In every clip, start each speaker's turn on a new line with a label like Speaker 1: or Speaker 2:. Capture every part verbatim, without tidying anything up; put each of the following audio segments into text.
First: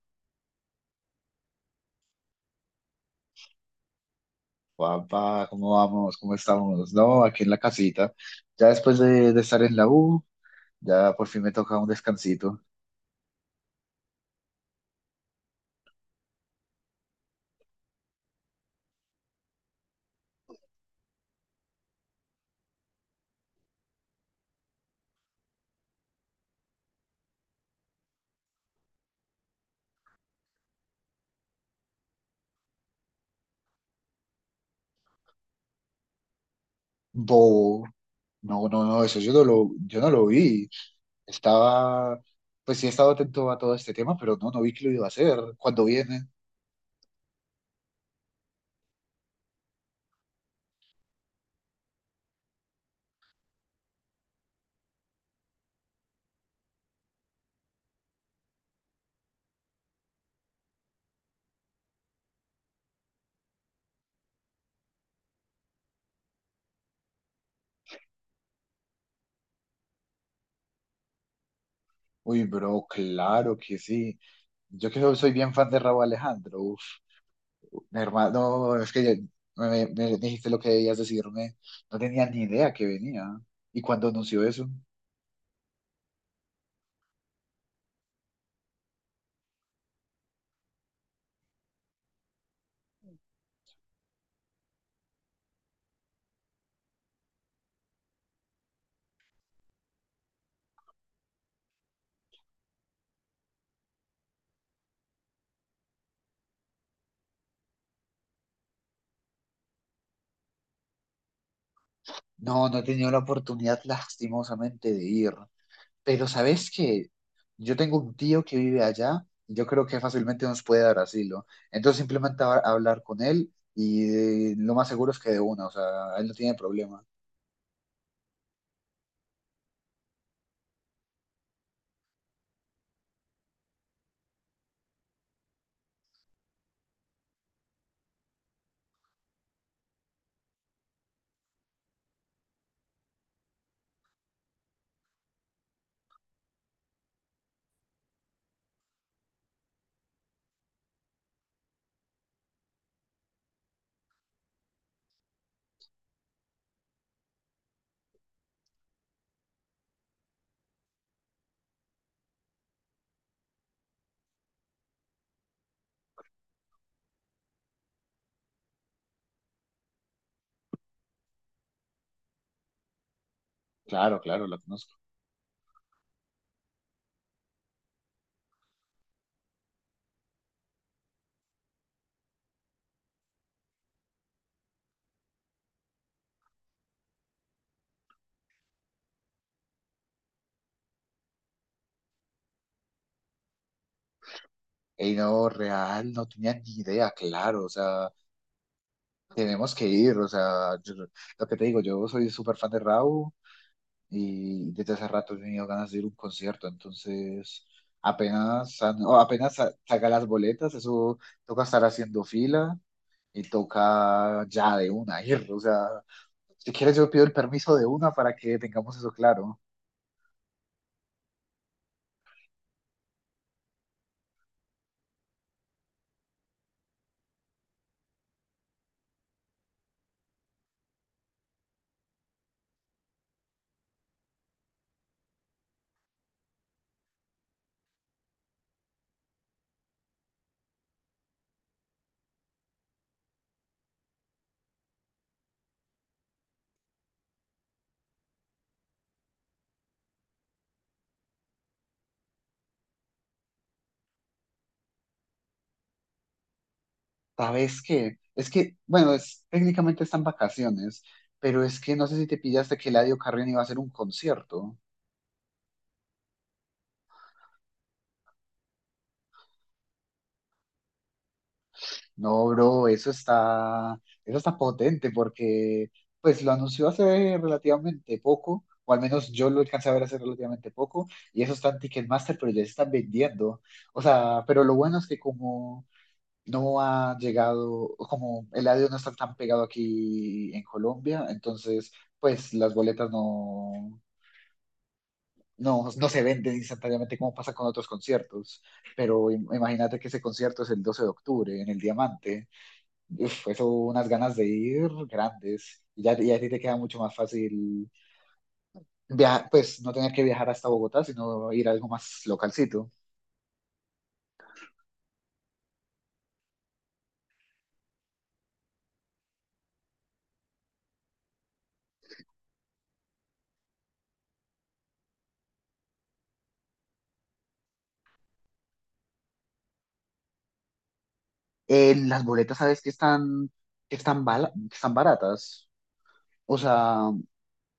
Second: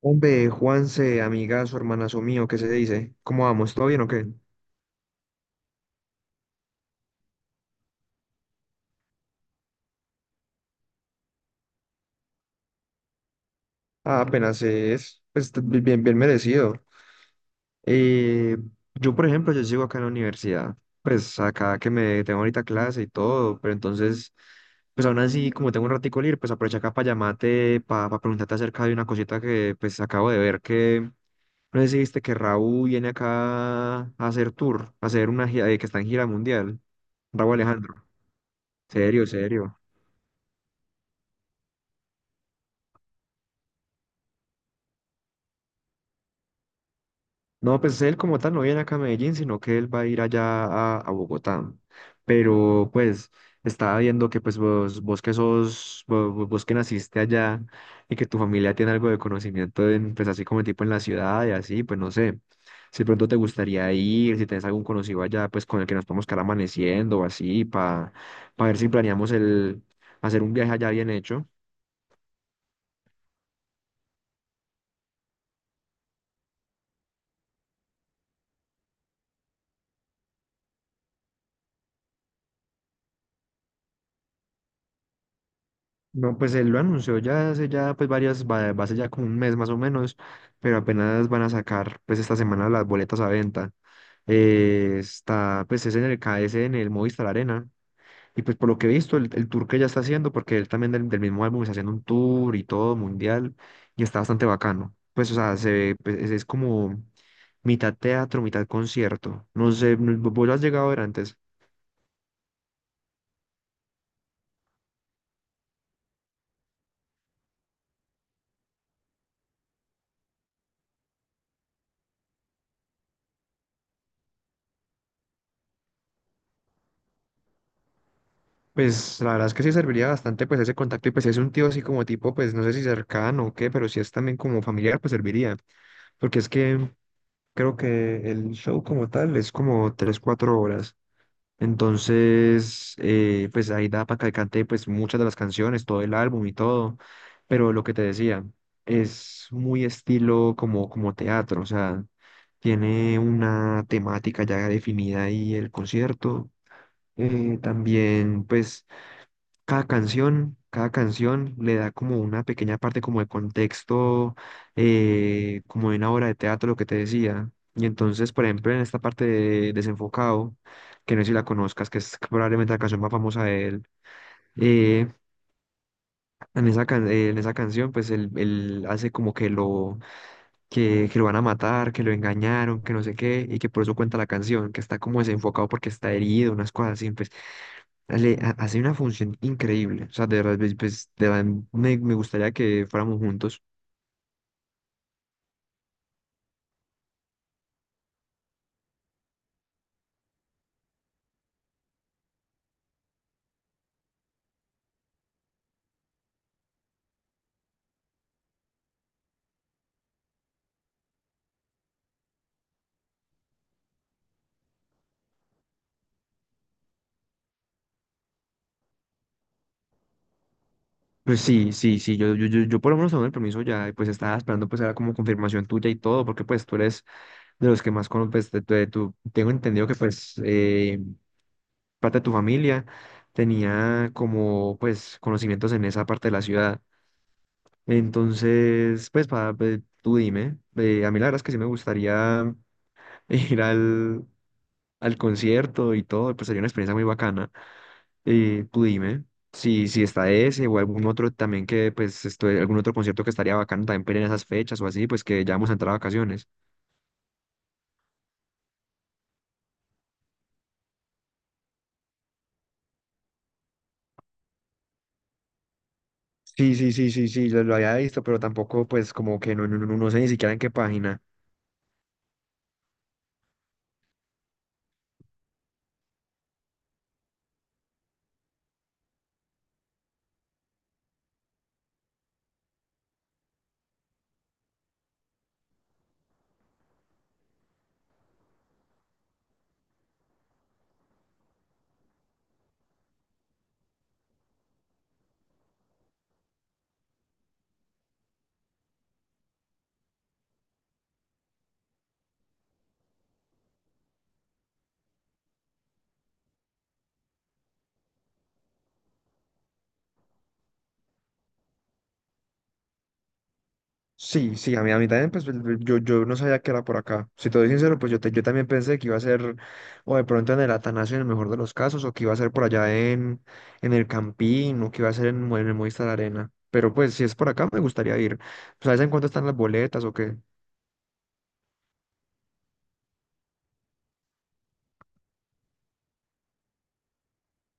Speaker 1: Hombre, Juanse, amigazo, hermanazo mío, ¿qué se dice? ¿Cómo vamos? ¿Todo bien o qué?
Speaker 2: Papá, ¿cómo vamos? ¿Cómo estamos? No, aquí en la casita. Ya después de, de estar en la U, ya por fin me toca un descansito.
Speaker 1: Ah, apenas es, pues, t- bien, bien merecido. Eh, yo, por ejemplo, yo sigo acá en la universidad, pues, acá que me tengo ahorita clase y todo, pero entonces, pues, aún así, como tengo un ratico libre, pues, aprovecho acá para llamarte, para preguntarte acerca de una cosita que, pues, acabo de ver que, no sé si viste que Raúl viene acá a hacer tour, a hacer una gira, eh, que está en gira mundial. Raúl
Speaker 2: Bobo.
Speaker 1: Alejandro,
Speaker 2: No, no, no, eso
Speaker 1: serio,
Speaker 2: yo no lo,
Speaker 1: serio.
Speaker 2: yo no lo vi. Estaba, pues sí he estado atento a todo este tema, pero no, no vi que lo iba a hacer. ¿Cuándo viene?
Speaker 1: No, pues él como tal no viene acá a Medellín, sino que él va a ir allá a, a Bogotá. Pero pues estaba viendo que pues vos, vos que sos, vo- vo- vos, que naciste allá y que tu familia tiene algo de conocimiento en, pues así como tipo en la ciudad y así, pues no sé, si de pronto te gustaría ir, si tenés algún conocido allá, pues con el que nos podemos quedar amaneciendo o así, para ver si planeamos el hacer un viaje allá bien hecho.
Speaker 2: Uy, bro, claro que sí. Yo que soy bien fan de Raúl Alejandro. Uf, mi hermano, no, es que ya- me, me me dijiste lo que debías decirme. No tenía ni idea que venía. ¿Y cuándo anunció eso?
Speaker 1: No, pues él lo anunció ya hace ya pues varias, va, va a ser ya como un mes más o menos, pero apenas van a sacar pues esta semana las boletas a venta. Eh, está pues es en el K KS, en el Movistar Arena. Y pues por lo que he visto, el, el tour que ya está haciendo, porque él también del, del mismo álbum está haciendo un tour y todo mundial, y está bastante bacano. Pues o sea, se ve, pues, es, es como mitad teatro, mitad concierto. No sé, no- ¿vos lo has llegado a ver antes?
Speaker 2: No, no he tenido la oportunidad lastimosamente de ir, pero sabes que yo tengo un tío que vive allá, y yo creo que fácilmente nos puede dar asilo. Entonces simplemente a hablar con él y eh, lo más seguro es que de una, o sea, él no tiene problema.
Speaker 1: Pues la verdad es que sí serviría bastante pues ese contacto y pues si es un tío así como tipo, pues no sé si cercano o qué, pero si es también como familiar, pues serviría. Porque es que creo que el show como tal es como tres cuatro horas. Entonces, eh, pues ahí da para que cante pues muchas de las canciones, todo el álbum y todo. Pero lo que te decía, es muy estilo como, como teatro, o sea, tiene una temática ya definida y el concierto. eh, también pues cada canción, cada canción le da como una pequeña parte como de contexto, eh, como de una obra de teatro, lo que te decía. Y entonces, por ejemplo, en esta parte de Desenfocado, que no sé si la conozcas, que es probablemente la canción más famosa de él,
Speaker 2: Claro, claro, lo conozco.
Speaker 1: eh, en esa, can- eh, en esa canción, pues él, él hace como que lo, que, que lo van a matar, que lo engañaron, que no sé qué, y que por eso cuenta la canción, que está como desenfocado porque está herido, unas cosas así. Pues. Le ha- hace una función increíble. O sea, de verdad, pues, pues, de verdad, me, me gustaría que fuéramos juntos.
Speaker 2: Y no, real, no tenía ni idea, claro, o sea, tenemos que ir, o sea, yo- lo que te digo, yo soy súper fan de Raúl y desde hace rato he tenido ganas de ir a un concierto, entonces apenas, san- o apenas sa- saca las boletas, eso toca estar haciendo fila y toca ya de una ir, o sea, si quieres yo pido el permiso de una para que tengamos eso claro.
Speaker 1: Pues sí, sí, sí, yo, yo, yo, yo por lo menos tengo el permiso ya, y pues estaba esperando pues era como confirmación tuya y todo, porque pues tú eres de los que más conoces, pues, de, de tu- tengo entendido que pues eh, parte de tu familia tenía como pues conocimientos en esa parte de la ciudad. Entonces, pues, para, tú dime, eh, a mí la verdad es que sí me gustaría ir al, al concierto y todo, pues sería una experiencia muy bacana. Y tú dime si, si está ese o algún otro también que, pues, esto- algún otro concierto que estaría bacano también para ir en esas fechas o así, pues que ya vamos a entrar a vacaciones.
Speaker 2: ¿Sabes qué? Es que, bueno, es, técnicamente están vacaciones, pero es que no sé si te pillaste que Eladio Carrión iba a hacer un concierto.
Speaker 1: Sí, sí, sí, sí, sí, lo, lo había visto, pero tampoco, pues, como que no, no, no, no sé ni siquiera en qué página.
Speaker 2: No, bro, eso está, eso está potente porque pues lo anunció hace relativamente poco, o al menos yo lo alcancé a ver hace relativamente poco, y eso está en Ticketmaster, pero ya se están vendiendo. O sea, pero lo bueno es que como no ha llegado, como el audio no está tan pegado aquí en Colombia, entonces pues las boletas no, no, no se venden instantáneamente como pasa con otros conciertos. Pero im- imagínate que ese concierto es el doce de octubre en el Diamante. Uf, eso, unas ganas de ir grandes. Y ya, y a ti te queda mucho más fácil viajar, pues no tener que viajar hasta Bogotá, sino ir a algo más localcito.
Speaker 1: Sí, sí, a mí, a mí también, pues, yo, yo no sabía que era por acá. Si te doy sincero, pues yo, te- yo también pensé que iba a ser, o de pronto en el Atanasio en el mejor de los casos, o que iba a ser por allá en, en el Campín, o que iba a ser en, Mo- en el Movistar Arena. Pero pues, si es por acá, me gustaría ir. ¿Sabes en cuánto están las boletas o qué?
Speaker 2: En las boletas, ¿sabes que están, que están, bala- que están baratas? O sea,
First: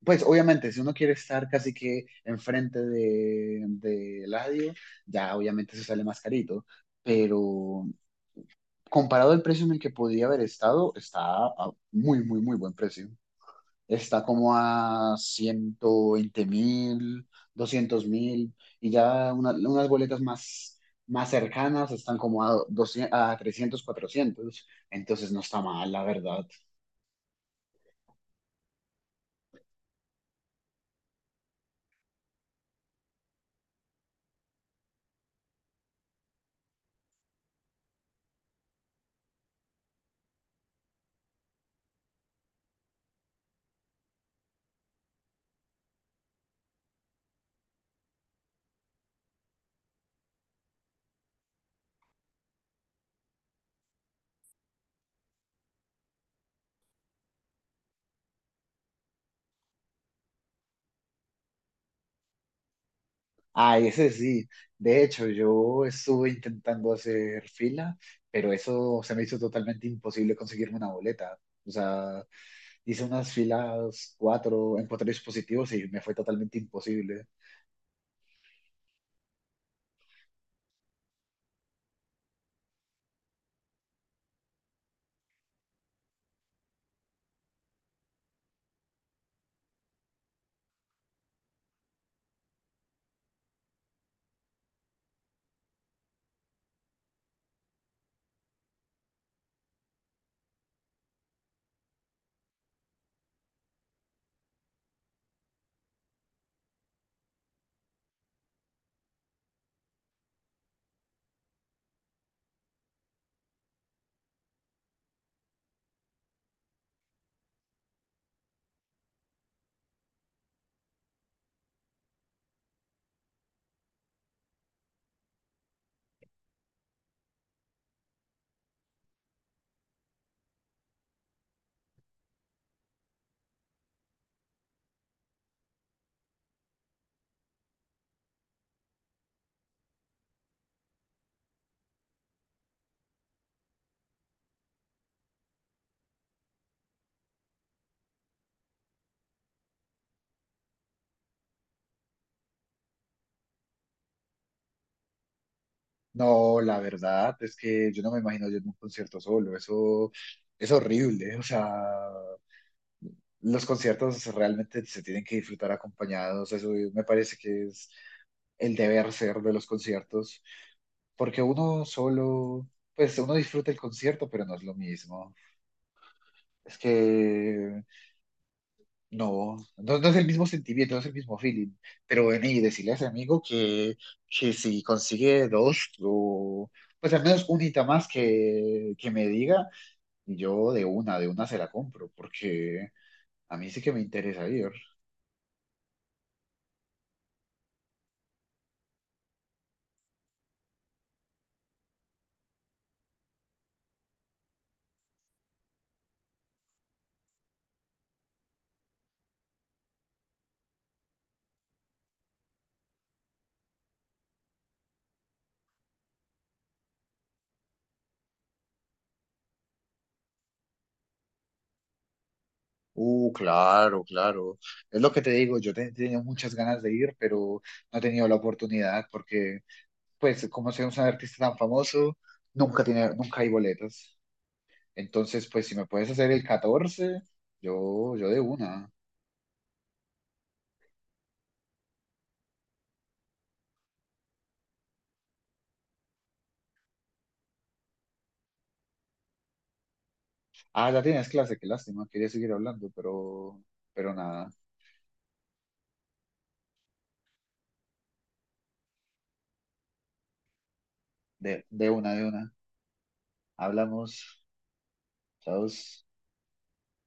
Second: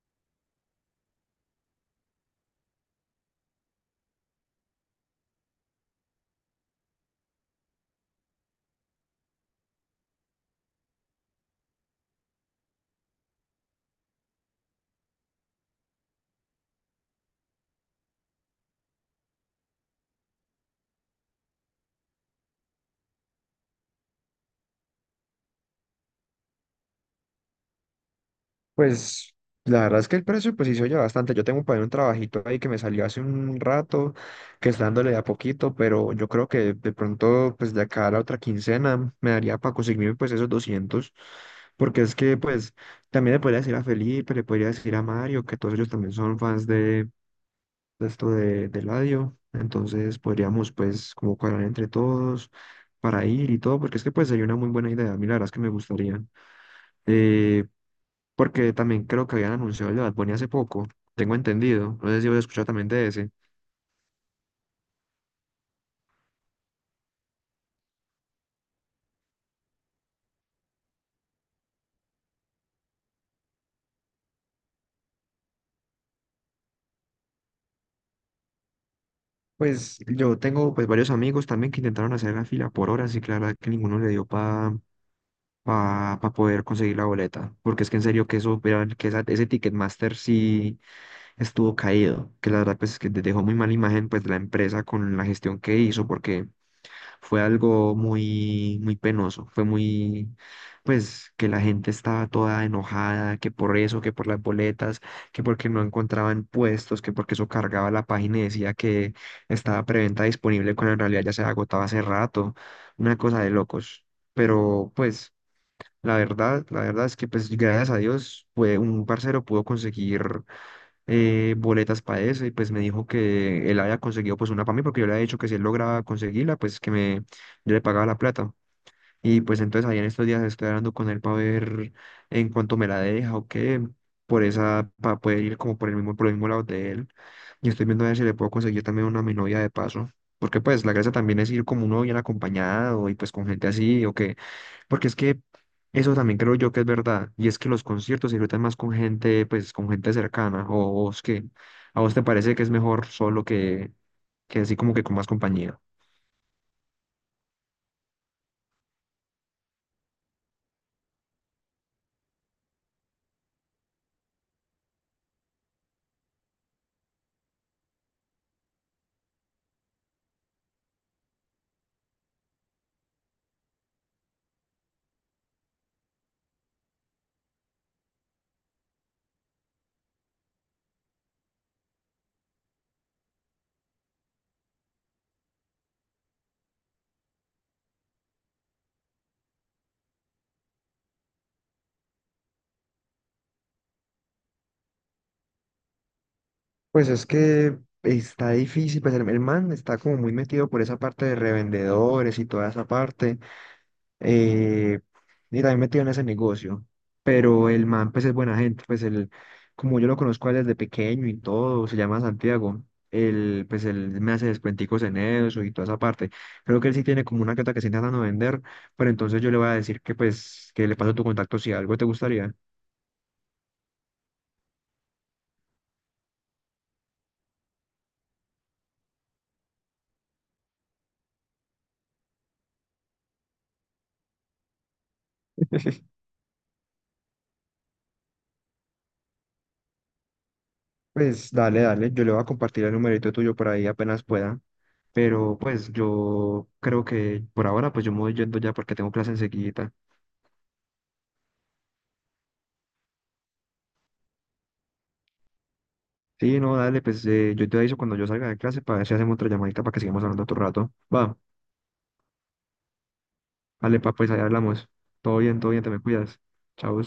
Speaker 2: pues obviamente, si uno quiere estar casi que enfrente de, de Eladio, ya obviamente se sale más carito. Pero comparado al precio en el que podía haber estado, está a muy, muy, muy buen precio. Está como a ciento veinte mil, doscientos mil, y ya una- unas boletas más, más cercanas están como a, doscientos a trescientos cuatrocientos entonces no está mal, la verdad.
Speaker 1: Pues la verdad es que el precio pues sí se oye bastante. Yo tengo por ahí un trabajito ahí que me salió hace un rato, que está dándole de a poquito, pero yo creo que de pronto pues de acá a la otra quincena me daría para conseguirme pues esos doscientos porque es que pues también le podría decir a Felipe, le podría decir a Mario, que todos ellos también son fans de, de esto de, de Eladio, entonces podríamos pues como cuadrar entre todos para ir y todo, porque es que pues sería una muy buena idea. A mí la verdad es que me gustaría. Eh, porque también creo que habían anunciado el de Bad Bunny hace poco, tengo entendido, no sé si habéis escuchado también de ese.
Speaker 2: Ah, ese sí, de hecho yo estuve intentando hacer fila, pero eso se me hizo totalmente imposible conseguirme una boleta. O sea, hice unas filas cuatro en cuatro dispositivos y me fue totalmente imposible.
Speaker 1: Pues yo tengo pues varios amigos también que intentaron hacer la fila por horas y claro que ninguno le dio para pa, pa pa poder conseguir la boleta, porque es que en serio que eso, era- que esa- ese Ticketmaster sí estuvo caído, que la verdad pues es que dejó muy mala imagen pues de la empresa con la gestión que hizo, porque fue algo muy, muy penoso, fue muy, pues, que la gente estaba toda enojada, que por eso, que por las boletas, que porque no encontraban puestos, que porque eso cargaba la página y decía que estaba preventa disponible cuando en realidad ya se agotaba hace rato, una cosa de locos. Pero, pues, la verdad, la verdad es que, pues, gracias a Dios, fue un parcero pudo conseguir eh, boletas para eso y pues me dijo que él había conseguido pues una para mí porque yo le había dicho que si él lograba conseguirla pues que me yo le pagaba la plata y pues entonces ahí en estos días estoy hablando con él para ver en cuánto me la deja o qué por esa para poder ir como por el mismo por el mismo lado de él y estoy viendo a ver si le puedo conseguir también una a mi novia de paso porque pues la gracia también es ir como uno bien acompañado y pues con gente así o porque es que eso también creo yo que es verdad, y es que los conciertos se disfrutan más con gente, pues con gente cercana, o vos que, a vos te parece que es mejor solo que, que así como que con más compañía.
Speaker 2: No, la verdad es que yo no me imagino yo en un concierto solo, eso es horrible, o sea, los conciertos realmente se tienen que disfrutar acompañados, eso me parece que es el deber ser de los conciertos, porque uno solo, pues uno disfruta el concierto, pero no es lo mismo, es que no, no, no es el mismo sentimiento, no es el mismo feeling, pero ven y decirle a ese amigo que, que si consigue dos o... Pues al menos un unita más que, que me diga, y yo de una, de una se la compro, porque a mí sí que me interesa ir.
Speaker 1: Pues es que está difícil, pues el, el man está como muy metido por esa parte de revendedores y toda esa parte, eh, y también metido en ese negocio. Pero el man, pues es buena gente, pues el como yo lo conozco a él desde pequeño y todo, se llama Santiago. Él, pues él me hace descuenticos en eso y toda esa parte. Creo que él sí tiene como una que que se intentando vender, pero entonces yo le voy a decir que pues que le paso tu contacto si algo te gustaría.
Speaker 2: Uh, claro, claro. Es lo que te digo, yo te- tenía muchas ganas de ir, pero no he tenido la oportunidad, porque, pues, como soy un artista tan famoso, nunca tiene, nunca hay boletas. Entonces, pues, si me puedes hacer el catorce yo, yo de una.
Speaker 1: Pues dale, dale, yo le voy a compartir el numerito tuyo por ahí apenas pueda. Pero pues yo creo que por ahora pues yo me voy yendo ya porque tengo clase enseguida.
Speaker 2: Ah, ya tienes clase, qué lástima, quería seguir hablando, pero, pero nada,
Speaker 1: Sí, no, dale, pues eh, yo te aviso cuando yo salga de clase para ver si hacemos otra llamadita para que sigamos hablando otro rato. Va,
Speaker 2: de, de una, de una.
Speaker 1: dale, pa, pues ahí
Speaker 2: Hablamos,
Speaker 1: hablamos. Todo bien,
Speaker 2: chao.
Speaker 1: todo bien, te me cuidas. Chao.